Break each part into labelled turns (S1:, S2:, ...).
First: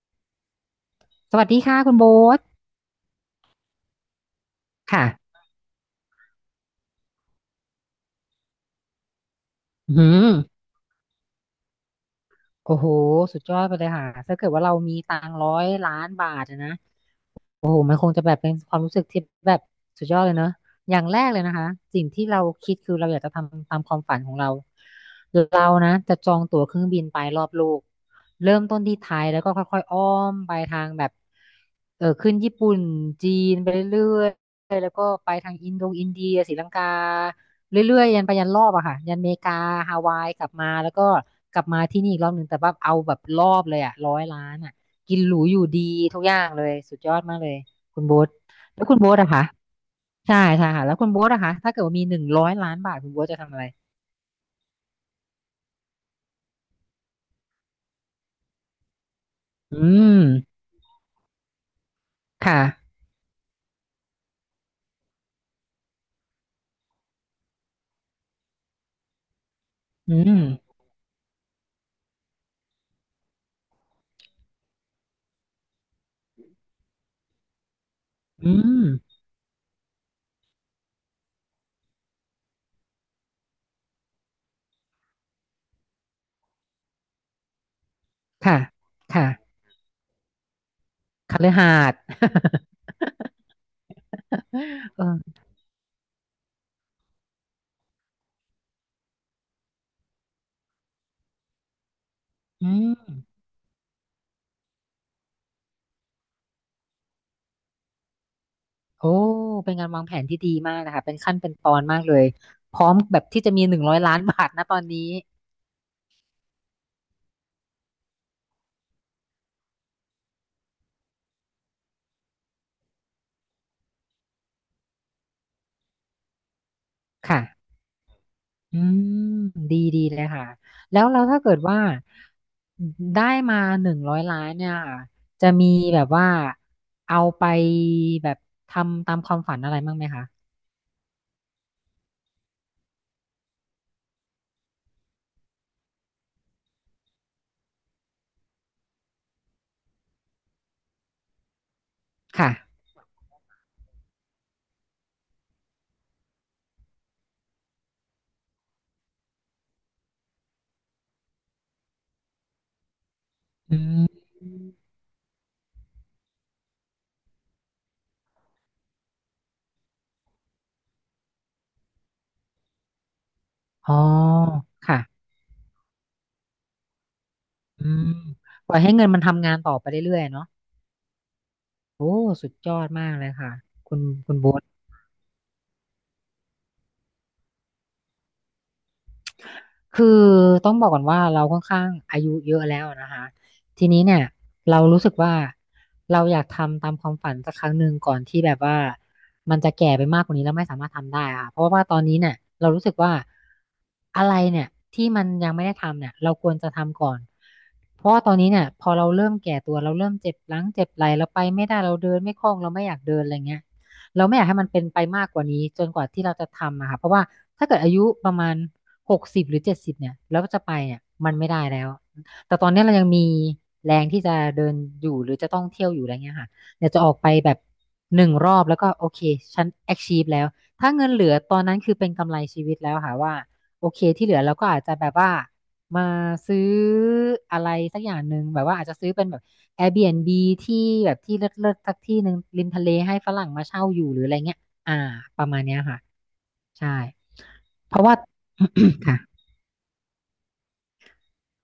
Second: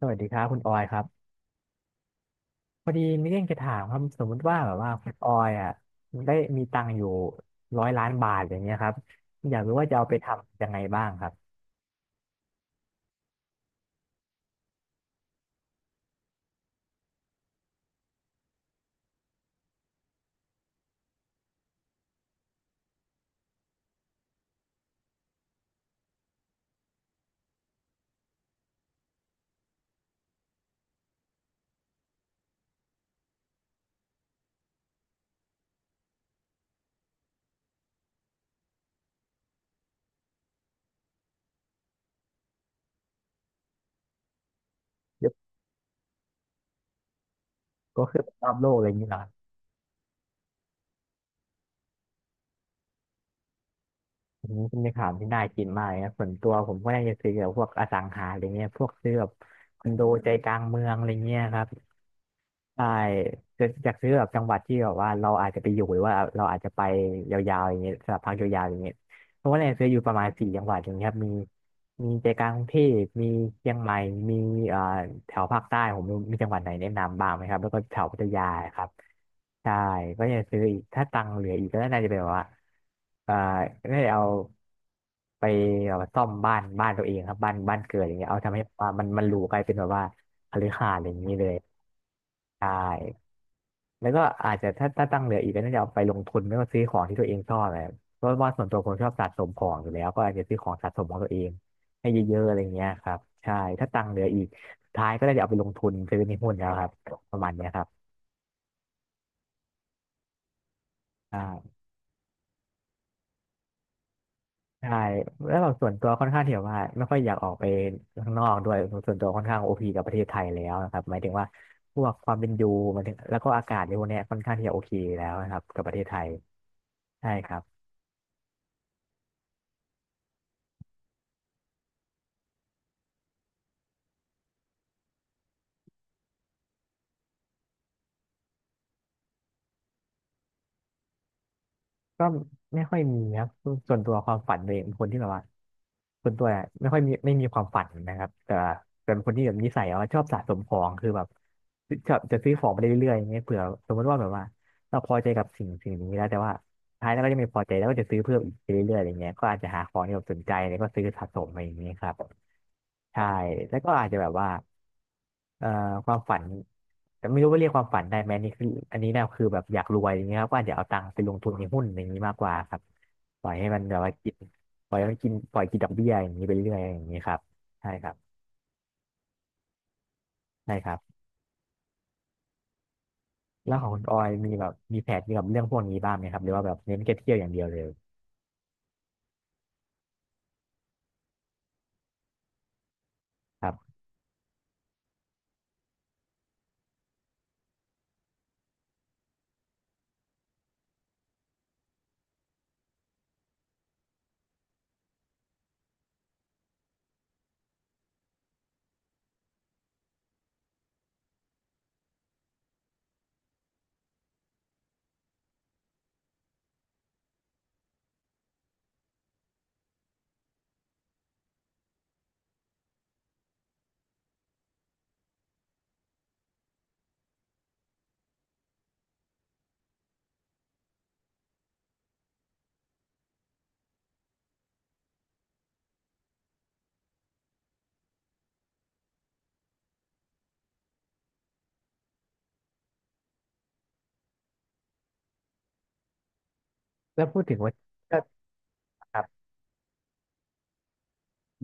S1: สวัสดีครับคุณออยครับ
S2: สวัสดีค่ะคุณโบ๊ท
S1: พอดีมีเรื่องจะถามครับสมมุติว่าแบบว่าคุณออ
S2: ค่ะ
S1: ยอ่ะได้มีตังค์อยู่100,000,000 บาทอย่างเงี้ยครับอยากรู้ว่า
S2: อื
S1: จะเอาไป
S2: ม
S1: ทำยังไงบ้างครับ
S2: โอ้โห สุดยอดไปเลยค่ะถ้าเกิดว่าเรามีตังค์ร้อยล้านบาทอะนะ โอ้โหมันคงจะแบบเป็นความรู้สึกที่แบบสุดยอดเลยเนอะ อย่างแรกเลยนะคะ สิ่งที่เราคิดคือเราอยากจะทำตามความฝันของเรา เรานะจะจองตั๋วเครื่องบินไปรอบโลก เริ่มต้นที่ไทยแล้วก็ค่อยๆอ้อมไปทางแบบขึ้นญี่ปุ่น จีนไปเรื่อยๆแล้วก็ไปทางอินโดอินเดียศรีลังกา เรื่อยๆยันไปยันรอบอะค่ะยันอเมริกาฮาวายกลับมาแล้วก็กลับมาที่นี่อีกรอบหนึ่งแต่ว่าเอาแบบรอบเลยอะร้อยล้านอะ กิน
S1: ย
S2: ห
S1: ก
S2: รูอยู่ดีทุกอย่างเลยสุดยอดมากเลยคุ
S1: ก็
S2: ณโบ๊
S1: คือ
S2: ท
S1: ไปรอบโลกอะ
S2: แล้ว
S1: ไรอ
S2: คุ
S1: ย่าง
S2: ณ
S1: เงี้
S2: โบ๊
S1: ยเหร
S2: ท
S1: อครั
S2: อะคะ
S1: บ
S2: ใช่ใช่ค่ะแล้วคุณโบ๊ทอะคะถ้าเกิดว่ามีหนึ่งร้อยล้านบาทคุณโบ๊ทจะทำอะไร
S1: อันนี้เป็นคำถามที่น่ากินมากเลยนะส่วนตัวผมก็น่าจะซื้อแบบพวกอสังหาอะไรเงี้ยพวกซื้อแบบ
S2: อื
S1: คอนโด
S2: ม
S1: ใจกลางเมืองอะไรเงี้ยครับ
S2: ค่ะ
S1: ใช่จะอยากซื้อแบบจังหวัดที่แบบว่าเราอาจจะไปอยู่หรือว่าเราอาจจะไปยาวๆอย่างเงี้ยสำหรับพักยาวๆอย่างเงี้ยเพราะว่าเนี่ยซื้ออยู่ป
S2: อื
S1: ระมาณ
S2: ม
S1: สี่จังหวัดอย่างเงี้ยครับมีใจกลางกรุงเทพมีเชียงใหม่มีเอ่อแถวภาคใต้ผมมีจังหวัดไหนแนะนำบ้างไหมครับแล้วก็แถวพัทยา
S2: อื
S1: ค
S2: ม
S1: รับใช่ก็จะซื้ออีกถ้าตังค์เหลืออีกก็น่าจะเป็นแบบว่าเอ่อได้เอาไปแบบว่าซ่อมบ้านตัวเองครับบ้านเกิดอย่างเงี้ยเอาทำ
S2: ค่ะ
S1: ให้แบบว่ามันหรูก
S2: ค่ะ
S1: ลายเป็นแบบว่าคฤหาสน์อะไรอย่างนี้
S2: ค
S1: เล
S2: ฤ
S1: ย
S2: หาสน์
S1: ใช่ แล้วก็อาจจะถ้า
S2: เอ
S1: ถ้าตั
S2: อ
S1: งค์เหลืออีกก็น่าจะเอาไปลงทุนไม่ก็ซื้อของที่ตัวเองชอบอะไรเพราะว่าส่วนตัวผมชอบสะสมของอยู่แล้วก็อาจจะซื้อของสะสมของตัวเอง ให้เยอะๆอะไร
S2: อื
S1: เงี้ย
S2: ม
S1: ครับใช่ถ้าตังค์เหลืออีกสุดท้ายก็ได้จะเอาไปลงทุนซื้อในหุ้นแล้วครับประมาณเนี้ยครับ
S2: โอ้เป็นการวางแผนที่ดีมากนะคะเป็นขั้นเป็นตอ
S1: ใช่า
S2: นมากเลยพร้อมแบบที่จะมีหนึ่งร้อยล้านบาทนะตอน
S1: ใช่
S2: นี้
S1: แล้วแบบส่วนตัวค่อนข้างที่แบบว่าไม่ค่อยอยากออกไปข้างนอกด้วยส่วนตัวค่อนข้างโอพีกับประเทศไทยแล้วนะครับหมายถึงว่าพวกความเป็นอยู่หมายถึงแล้วก็อากาศในพวกเนี้ยค่อนข้างที่จะโอเคแล้วนะครับกับประเทศไทยใช่ครั
S2: ค่ะ
S1: บ
S2: อืมดีดีเลยค่ะแล้วถ้าเกิดว่าได้มาหนึ่งร้อยล้านเนี่ยค่ะจะมีแบบว่าเอาไปแบบทำตามความฝันอะไรบ้างไหมคะ
S1: ก็ไม่ค่อยมีนะส่วนตัวความฝันตัวเองเป็นคนที่แบบว่าส่วนตัวเนี่ยไม่ค่อยมีไม่มีความฝันนะครับแต่แ่เป็นคนที่แบบนิสัยว่าชอบสะสมของคือแบบชอบจะ
S2: ค่ะ
S1: ซื้อของไปเรื่อยๆอย่างเงี้ยเผื่อสมมติว่าแบบว่าเราพอใจกับสิ่งนี้แล้วแต่ว่า ท้ายแล้วก็จะไมีพอใจแล้วก็จะซื้อเพิ่มอีกไปเรื่อยๆอะไรเงี้ยก็อาจจะหาของที่แบบสนใจแล้วก็ซื้อสะสมอะไรอย่างเงี้ยครับใช่แล้
S2: อื
S1: วก็อาจจะแบ
S2: ม
S1: บว่าเอ่อความฝันแต่ไม่รู้ว่าเรียกความฝันได้ไหมนี่คืออันนี้เนี่ยคือแบบอยากรวยอย่างเงี้ยครับก็อาจจะเอาตังค์ไปลงทุนในหุ้นอย่างนี้มากกว่าครับปล่อยให้มัน
S2: อ๋อ
S1: แบบว่ากินปล่อ
S2: ค่ะ
S1: ยให้มันกินปล่อยกินดอกเบี้ยอย่างนี้ไปเรื่อยอย่างนี้ครับ
S2: อื
S1: ใช่
S2: ม
S1: ครับ
S2: ปล่อยให้เงินมันทำงานต่อไปเรื่อยๆเนาะ
S1: ใช่ครับ
S2: โอ้สุดยอดมากเลยค่ะ
S1: แล้วของ
S2: คุ
S1: คุ
S2: ณ
S1: ณออย
S2: คุณ
S1: มี
S2: โบ๊ท
S1: แบบมีแผนเกี่ยวกับเรื่องพวกนี้บ้างไหมครับหรือว่าแบบเน้นแค่เที่ยวอย่างเดียวเลย
S2: คือต้องบอกก่อนว่าเราค่อนข้างอายุเยอะแล้วนะคะ
S1: ครั
S2: ที
S1: บ
S2: นี้เนี่ยเรารู้สึกว่าเราอยากทำตามความฝันสักครั้งหนึ่งก่อนที่แบบว่ามันจะแก่ไปมากกว่านี้แล้วไม่สามารถทำได้อะค่ะเพราะว่าตอนนี้เนี่ยเรารู้สึกว่าอะไรเนี่ยที่มันยังไม่ได้ทำเนี่ยเราควรจะทำก่อนเพราะว่าตอนนี้เนี่ยพอเราเริ่มแก่ตัวเราเริ่มเจ็บหลังเจ็บไหล่เราไปไม่ได้เราเดินไม่คล่องเราไม่อยากเดินอะไรเงี้ยเราไม่อยากให้มันเป็นไปมากกว่านี้จนกว่าที่เราจะทำอะค่ะเพราะว่าถ้าเกิดอายุประมาณ 60หรือ70เนี่ยแล้วก็จะไปเนี่ยมันไม่ได้แล้วแต่ตอนนี้เรายังมีแรงที่จะเดินอยู่หรือจะต้องเที่ยวอยู่อะไรเงี้ยค่ะเดี๋ยวจะออกไปแบบหนึ่งรอบแล้วก็โอเคฉัน achieve แล้วถ้าเงินเหลือตอนนั้นคือเป็นกำไรชีวิตแล้วค่ะว่าโอเคที่เหลือเราก็อาจจะแบบว่ามาซื้ออะไรสักอย่างหนึ่งแบบว่าอาจจะซื้อเป็นแบบ Airbnb ที่แบบที่เลิศๆสักที่หนึ่งริมทะเลให้ฝรั่งมาเช่าอยู่หรืออะไรเงี้ยอ่าประมาณเนี้ยค่ะใช่
S1: แล้วพูดถึงว่า
S2: เพราะว่า
S1: ก็ ค
S2: ค่ะ
S1: รับ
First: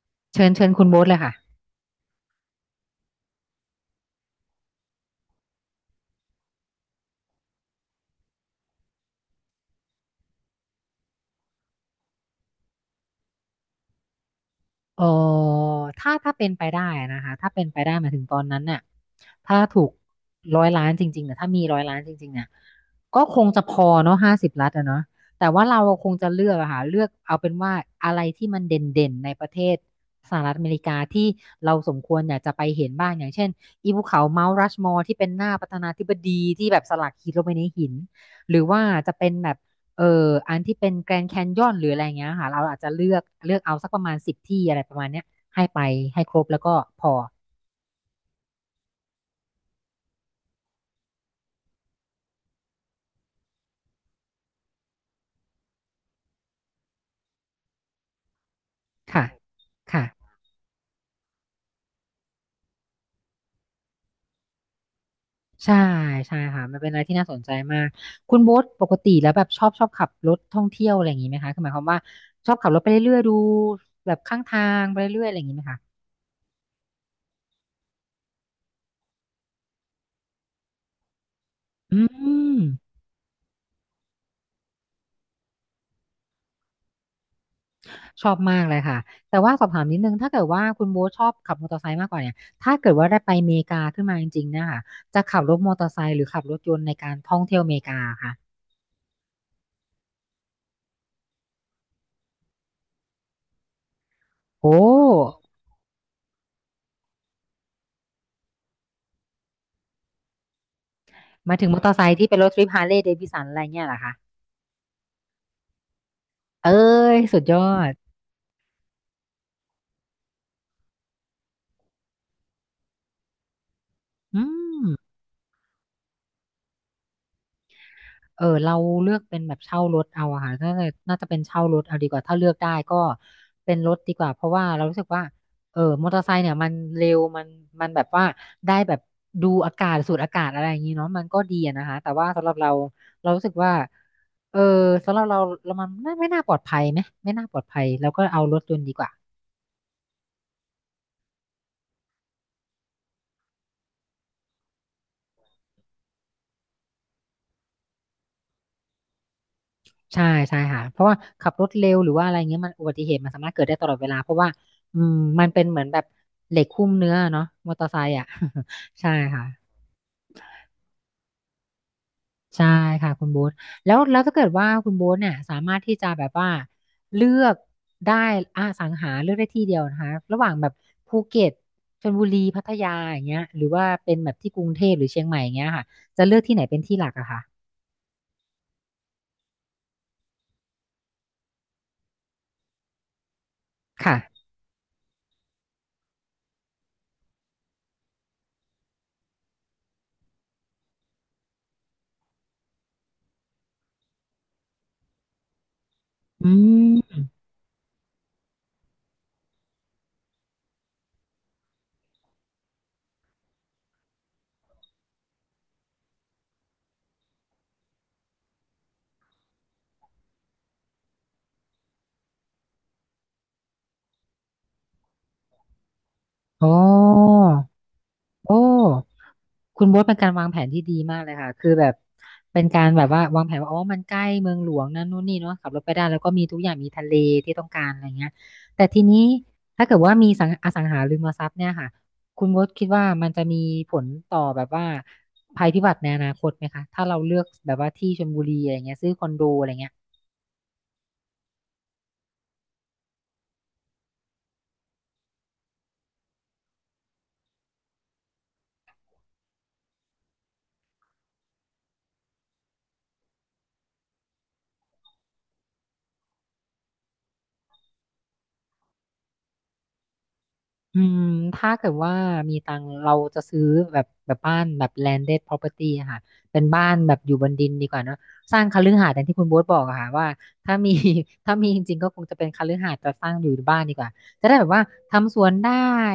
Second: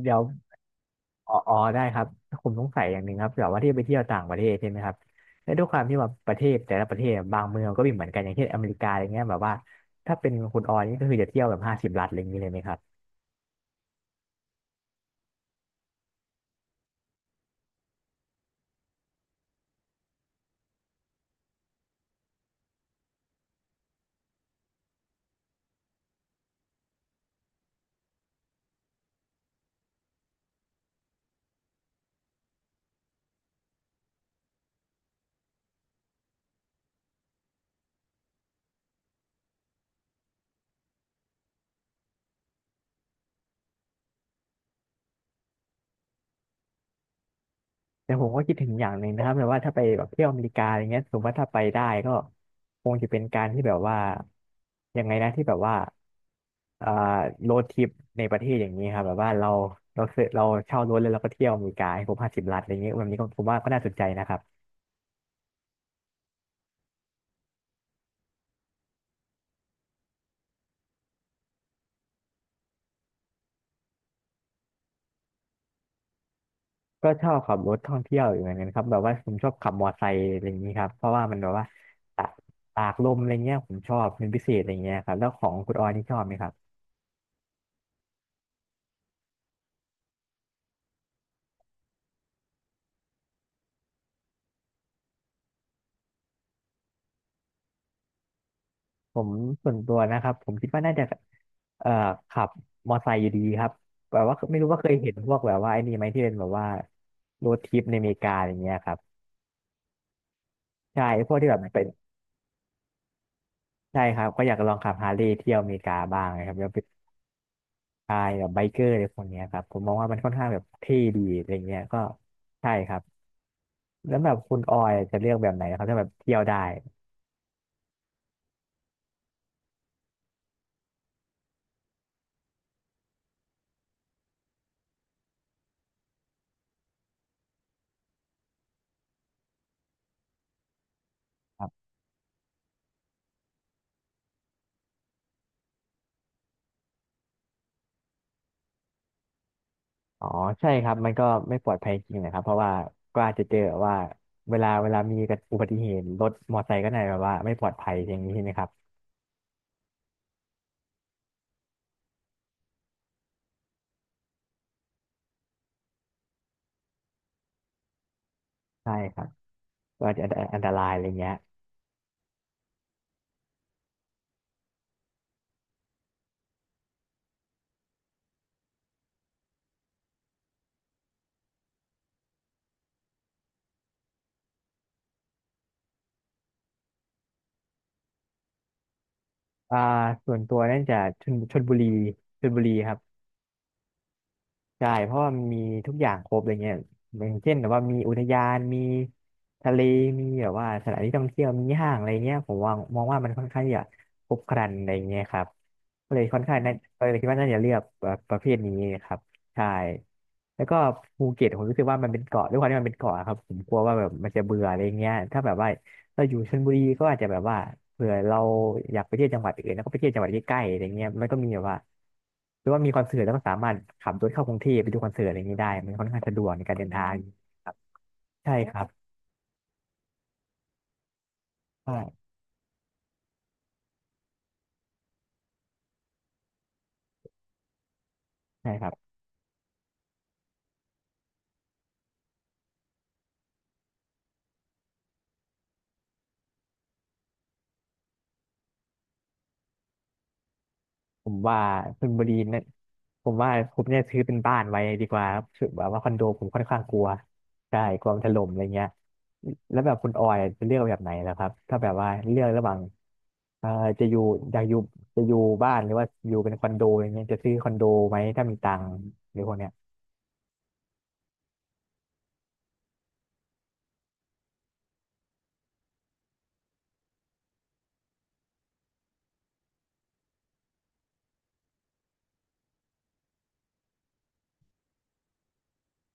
S1: เดี๋ยว
S2: เชิญเชิญคุณโบ๊ทเลย
S1: อ๋
S2: ค่ะ
S1: ออ๋อได้ครับผมสงสัยอย่างหนึ่งครับแบบว่าที่ไปเที่ยวต่างประเทศใช่ไหมครับแล้วด้วยความที่ว่าประเทศแต่ละประเทศบางเมืองก็มีเหมือนกันอย่างเช่นอเมริกาอะไรเงี้ยแบบว่าถ้าเป็นคุณออยนี่ก็คือจะเที่ยวแบบห้าสิบรัฐอะไรอย่างนี้เลยไหมครับ
S2: เออถ้าถ้าเป็นไปได้นะคะถ้าเป็นไปได้หมายถึงตอนนั้นเนี่ยถ้าถูกร้อยล้านจริงๆเนี่ยถ้ามีร้อยล้านจริงๆเนี่ยก็คงจะพอเนาะ50 ล้านอะเนาะแต่ว่าเราคงจะเลือกอะค่ะเลือกเอาเป็นว่าอะไรที่มันเด่นๆในประเทศสหรัฐอเมริกาที่เราสมควรอยากจะไปเห็นบ้างอย่างเช่นอีภูเขาเมาท์รัชมอร์ที่เป็นหน้าประธานาธิบดีที่แบบสลักหินลงไปในหินหรือว่าจะเป็นแบบ เอออันที่เป็นแกรน d c แคนยอนหรืออะไรเงี้ยค่ะเราอาจจะเลือกเอาสักประมาณ10 ที่อะไรประมาณเนี้ยให้ไปให้ครบแล้วก็พอ
S1: แต่ผมก็คิดถึงอย่างหนึ่งนะครับแบบว่าถ้าไปแบบเที่ยวอเมริกาอะไรเงี้ยสมมติว่าถ้าไปได้ก็คงจะเป็นการที่แบบว่ายังไงนะที่แบบว่าเอ่อโรดทริปในประเทศอย่างนี้ครับแบบ
S2: ค่ะ
S1: ว่าเราเรา
S2: ค่ะ
S1: ซื้อเราเช่ารถแล้วเราก็เที่ยวอเมริกาให้ครบห้าสิบรัฐอะไรเงี้ยแบบนี้ก็ผมว่าก็น่าสนใจนะครับ
S2: ใช่ใช่ค่ะมันเป็นอะไรที่น่าสนใจมากคุณโบ๊ทปกติแล้วแบบชอบขับรถท่องเที่ยวอะไรอย่างนี้ไหมคะคือหมายความว่าชอบขับรถไปเรื่อยๆดูแบบข้างทางไปเรื่อยๆอะไรอย่างนี้ไหมคะ
S1: ก็ชอบขับรถท่องเที่ยวอยู่เหมือนกันครับแบบว่าผมชอบขับมอไซค์อะไรอย่างนี้ครับเพราะว่ามันแบบว่า
S2: อื
S1: ตาก
S2: ม
S1: ตากลมอะไรเงี้ยผมชอบเป็นพิเศษอะไรเงี้ยครับแล้วของคุณออยนี่ชอบไหมครับ
S2: ชอบมากเลยค่ะแต่ว่าสอบถามนิดนึงถ้าเกิดว่าคุณโบ๊ทชอบขับมอเตอร์ไซค์มากกว่าเนี่ยถ้าเกิดว่าได้ไปอเมริกาขึ้นมาจริงๆเนะคะจะขับรถมอเตอร์ไซค์หรือขับรถยนต์ในการท่องเที่ยวอเมริกาค่ะ
S1: ผมส่วนตัวนะครับผมคิดว่าน่าจะเอ่อขับมอไซค์อยู่ดีครับแบบว่าไม่รู้
S2: โอ้
S1: ว่าเคยเห็นพวกแบบว่าไอ้นี่ไหมที่เป็นแบบว่าโรดทริปในอเมริกาอย่างเงี้ยครับใช่พวกที่
S2: ห
S1: แบ
S2: มาย
S1: บ
S2: ถึงมอ
S1: เป็น
S2: เตอร์ไซค์ที่เป็นรถทริปฮาร์เลย์เดวิสันอะไรเงี้ยเหรอ
S1: ใช่
S2: คะ
S1: ครับก็อยากลองขับฮาร์เลย์เที่ยวอเมริกาบ้างนะครับแล้
S2: เอ้
S1: วไป
S2: ยสุดยอด
S1: พายแบบไบเกอร์อะไรพวกเนี้ยครับผมมองว่ามันค่อนข้างแบบเท่ดีอะไรเงี้ยก็ใช่ครับ แล้วแบบ
S2: อื
S1: คุณออ
S2: ม
S1: ยจะเลือกแบบไหนครับถ้าแบบเที่ยวได้
S2: เราเลือกเป็นแบบเช่ารถเอาอะค่ะน่าจะเป็นเช่ารถเอาดีกว่าถ้าเลือกได้ก็เป็นรถดีกว่าเพราะว่าเรารู้สึกว่ามอเตอร์ไซค์เนี่ยมันเร็วมันแบบว่าได้แบบดูอากาศสูดอากาศอะไรอย่างนี้เนาะมันก็ดี
S1: ครั
S2: อะนะ
S1: บ
S2: คะแต่ว่าสำหรับเราเรารู้สึกว่าเออสำหรับเราเรามันไม่น่าปลอดภัยไหมไม่น่าปลอดภัยแล้วก็เอารถยนต์ดีกว่า
S1: อ๋อใช่ครับมันก็ไม่ปลอดภัยจริงนะครับเพราะว่าก็อาจจะเจอว่าเวลามีอุบัติเหตุรถมอเตอร์ไซค์ก็ไหนแบบว่าไม่ปลอดภัยอย่างนี้ใช่ไหมครับ
S2: ใช่ใช่ค่ะเพราะว่าขับรถเร็วหรือว่าอะไรเงี้ยมันอุบัติเหตุมันสามารถเกิดได้ตลอดเวลาเพราะว่าอืมมันเป็นเหมือนแบบเหล็กหุ้มเนื้อเนาะมอเตอร์ไซค์อ่ะ
S1: ใช่
S2: ใช่
S1: ครับ
S2: ค่ะ
S1: ก็อาจจะอันตรายอะไรเงี้ย
S2: ใช่ค่ะคุณโบ๊ทแล้วถ้าเกิดว่าคุณโบ๊ทเนี่ยสามารถที่จะแบบว่าเลือกได้สังหาเลือกได้ที่เดียวนะคะระหว่างแบบภูเก็ตชลบุรีพัทยาอย่างเงี้ยหรือว่าเป็นแบบที่กรุงเทพหรือเชียงใหม่อย่างเงี้ยค่ะจะเลือกที่ไหนเป็นที่หลักอะคะ
S1: อ่าส่วนตัวนั่นจะชลบุรีชลบุรีครับ
S2: ค่ะ
S1: ใช่เพราะว่ามันมีทุกอย่างครบอะไรเงี้ยอย่างเช่นแบบว่ามีอุทยานมีทะเลมีแบบว่าสถานที่ท่องเที่ยวมีห้างอะไรเงี้ยผมว่ามองว่ามันค่อนข้างที่จะครบครันอะไรเงี้ยครับก็เลยค่อน
S2: อื
S1: ข้างน่า
S2: ม
S1: ก็เลยคิดว่าน่าจะเลือกแบบประเภทนี้ครับใช่แล้วก็ภูเก็ตผมรู้สึกว่ามันเป็นเกาะด้วยความที่มันเป็นเกาะครับผมกลัวว่าแบบมันจะเบื่ออะไรเงี้ยถ้าแบบว่า เราอยู่ชลบุรีก็อาจจะแบบว่าเผื่อเราอยากไปเที่ยวจังหวัดอื่นแล้วก็ไปเที่ยวจังหวัดใกล้ๆอะไรเงี้ยมันก็มีแบบว่าหรือว่ามีคอนเสิร์ตแล้วก็สามารถขับรถเข้ากรุงเทพไปดูคอนเสิร์ตอะไรเงงี้ยได้มันค่อนข้างสะดวกใน
S2: โอ
S1: การเดินทาง
S2: ้
S1: ครับใช่
S2: โอ้
S1: ครับ
S2: คุณโบ๊ทเป็นการวางแผนที่ดีมากเลยค่ะ คือแบ
S1: ใช่
S2: บเป็นการแบบว่าวางแผนว่าอ๋อมันใกล้เมืองหลวงนั่นนู่นนี่เนาะขับรถไปได้แล้วก็มีทุกอย่างมีทะเลที่ต้องการอะไรเงี้ย
S1: ใช่ค
S2: แต่
S1: รับ
S2: ทีนี้ถ้าเกิดว่ามีสังหาริมทรัพย์เนี่ยค่ะคุณโบ๊ทคิดว่ามันจะมีผลต่อแบบว่าภัยพิบัติในอนาคตไหมคะถ้าเราเลือกแบบว่าที่ชลบุรีอะไรเงี้ยซื้อคอนโดอะไรเงี้ย
S1: ผมว่าชลบุรีเนะผมว่าผมเนี่ยซื้อเป็นบ้านไว้ดีกว่าครับคือแบบว่าคอนโดผมค่อนข้างกลัวใช่กลัวมันถล่มอะไรเงี้ยแล้วแบบคุณออยจะเลือกแบบไหนแล้วครับถ้าแบบว่าเลือกระหว่างเอ่อจะอยู่อยากอยู่จะอยู่บ้านหรือว่าอยู่เป็นคอนโดอย่างเงี้ยจะซื้อคอนโดไหมถ้ามีตังค์หรือพวกเนี้ย
S2: อืมถ้าเกิดว่ามีตังค์เราจะซื้อแบบบ้านแบบ landed property อะค่ะเป็นบ้านแบบอยู่บนดินดีกว่าเนอะสร้างคฤหาสน์อย่างที่คุณโบ๊ทบอกอะค่ะว่าถ้ามี ถ้ามีจริงๆก็คงจะเป็นคฤหาสน์แต่สร้างอยู่บ้านดีกว่าจะได้แบบว่าทำสวนได้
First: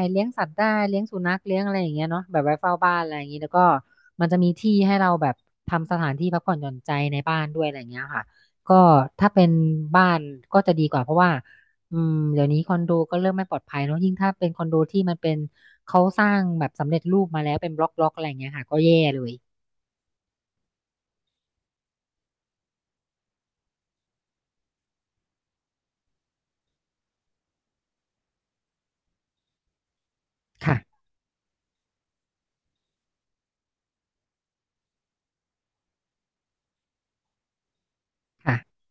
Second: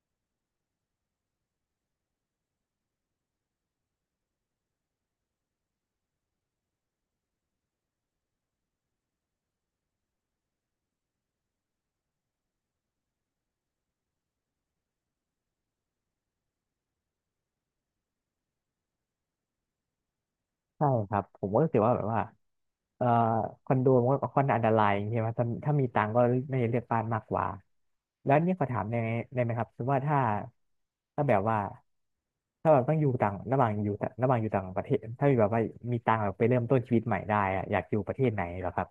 S2: เลี้ยงสัตว์ได้เลี้ยงสุนัขเลี้ยงอะไรอย่างเงี้ยเนาะแบบไว้เฝ้าบ้านอะไรอย่างงี้แล้วก็มันจะมีที่ให้เราแบบทำสถานที่พักผ่อนหย่อนใจในบ้านด้วยอะไรอย่างเงี้ยค่ะก็ถ้าเป็นบ้านก็จะดีกว่าเพราะว่า อืมเดี๋ยวนี้คอนโดก็เริ่มไม่ปลอดภัยเนอะยิ่งถ้าเป็นคอนโดที่มันเป็นเขาสร้างแบบสำเร็จรูปมาแล้วเป็นบล็อกอะไรอย่างเงี้ยค่ะก็แย่เลย
S1: ใช่ครับผมก็รู้สึกว่าแบบว่าเอ่อคอนโดมันก็ค่อนข้างอันตรายอย่างเงี้ยว่าถ้ามีตังค์ก็น่าจะเลือกบ้านมากกว่าแล้วนี่ขอถามได้ไหมได้ไหมครับสมมติว่าถ้า
S2: ค่ะ
S1: ถ้าแบบว่าถ้าแบบต้องอยู่ต่างระหว่างอยู่ต่างระหว่างอยู่ต่างประเทศถ้ามีแบบว่ามีตังค์แบบไปเริ่มต้นชีวิตใหม่ได้อะอยากอยู่ประเทศไหนเหรอ
S2: ค่ะ
S1: ครับ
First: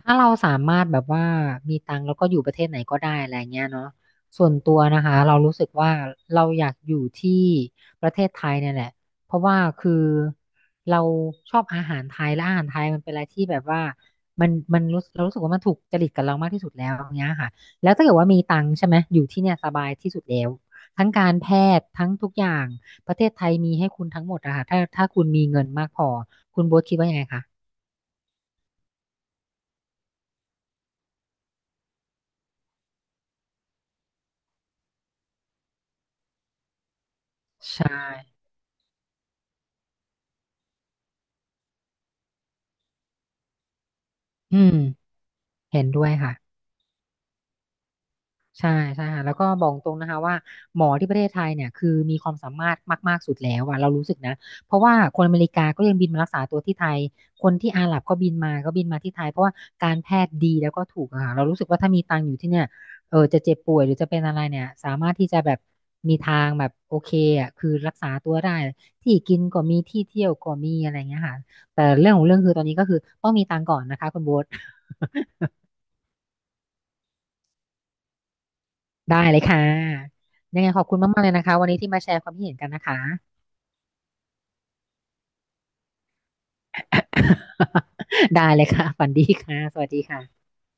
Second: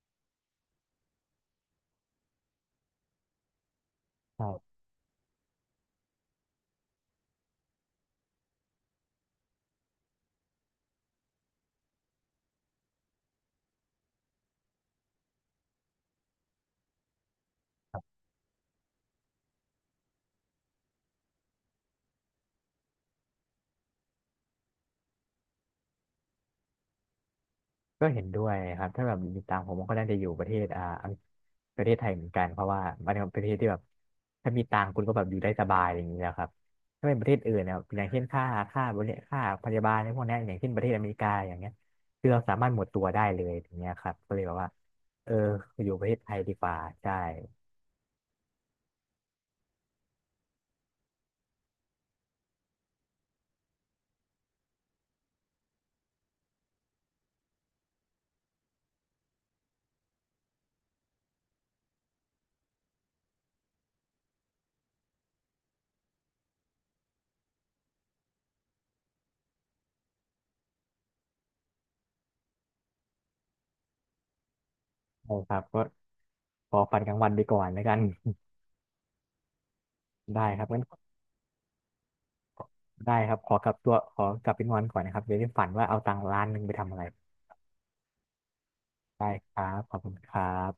S2: ถ้าเราสามารถแบบว่ามีตังค์แล้วก็อยู่ประเทศไหนก็ได้อะไรเงี้ยเนาะส่วนตัวนะคะเรารู้สึกว่าเราอยากอยู่ที่ประเทศไทยเนี่ยแหละเพราะว่าคือเราชอบอาหารไทยและอาหารไทยมันเป็นอะไรที่แบบว่ามันเรารู้สึกว่ามันถูกจริตกับเรามากที่สุดแล้วอย่างเงี้ยค่ะแล้วถ้าเกิดว่ามีตังค์ใช่ไหมอยู่ที่เนี่ยสบายที่สุดแล้วทั้งการแพทย์ทั้งทุกอย่างประเทศไทยมีให้คุณทั้งหมดอะค่ะถ้าคุณมีเงินมากพอคุณโบ๊ทคิดว่ายังไงคะ
S1: ก็เห็นด้วยครับถ้าแบบติดตามผมก็น่าจะอยู่ประเทศอ่าอังประเทศไทยเหมือนกันเพราะว่ามันเป็นประเทศที่แบบถ้ามีตังค์คุณก็แบบอยู่ได้สบายอย่างนี้แะครับถ้าเป็นประเทศอื่นเนี่ย
S2: ใช่
S1: อย่างเช่นค่าพยาบาลในพวกเนี้ยอย่างเช่นประเทศอเมริกาอย่างเงี้ยคือเราสามารถหมดตัวได้เลยอย่างเงี้ยครับก็เลยแบ
S2: อื
S1: บว่า
S2: ม
S1: เออ
S2: เห็
S1: อ
S2: น
S1: ยู่
S2: ด้
S1: ป
S2: ว
S1: ระ
S2: ย
S1: เทศไท
S2: ค่ะ
S1: ยดีกว่าใช่
S2: ใช่ใช่ค่ะแล้วก็บอกตรงนะคะว่าหมอที่ประเทศไทยเนี่ยคือมีความสามารถมากๆสุดแล้วอะเรารู้สึกนะเพราะว่าคนอเมริกาก็ยังบินมารักษาตัวที่ไทยคนที่อาหรับก็บินมาที่ไทยเพราะว่าการแพทย์ดีแล้วก็ถูกอะค่ะเรารู้สึกว่าถ้ามีตังค์อยู่ที่เนี่ยจะเจ็บป่วยหรือจะเป็นอะไรเนี่ยสามารถที่จะแบบมีทางแบบโอเคอะคือรักษาตัวได้ที่กินก็มีที่เที่ยวก็มีอะไรเงี้ยค่ะแต่เรื่องของเรื่องคือตอนนี้ก็คือต้องมีตังค์ก่อนนะคะคุณโบ๊ท
S1: ใช่ครับก็ขอฝันกลางวันไปก่อนแล้วกัน
S2: ได้เลยค่ะ
S1: ได้
S2: ยั
S1: ค
S2: ง
S1: รับ
S2: ไงข
S1: งั้น
S2: อบคุณมากๆเลยนะคะวันนี้ที่มาแชร์ความคิดเห็นกันนะคะ
S1: ได้ครับขอกลับตัวขอกลับไปนอนก่อนนะครับเดี๋ยวนี้ฝันว่าเอาตังค์ล้านหนึ่งไปทำอะไร
S2: ได้เลยค่ะฝัน
S1: ได้
S2: ดี
S1: ค
S2: ค่ะ
S1: รั
S2: ส
S1: บ
S2: วัส
S1: ขอบ
S2: ดี
S1: คุณค
S2: ค่ะ
S1: รับ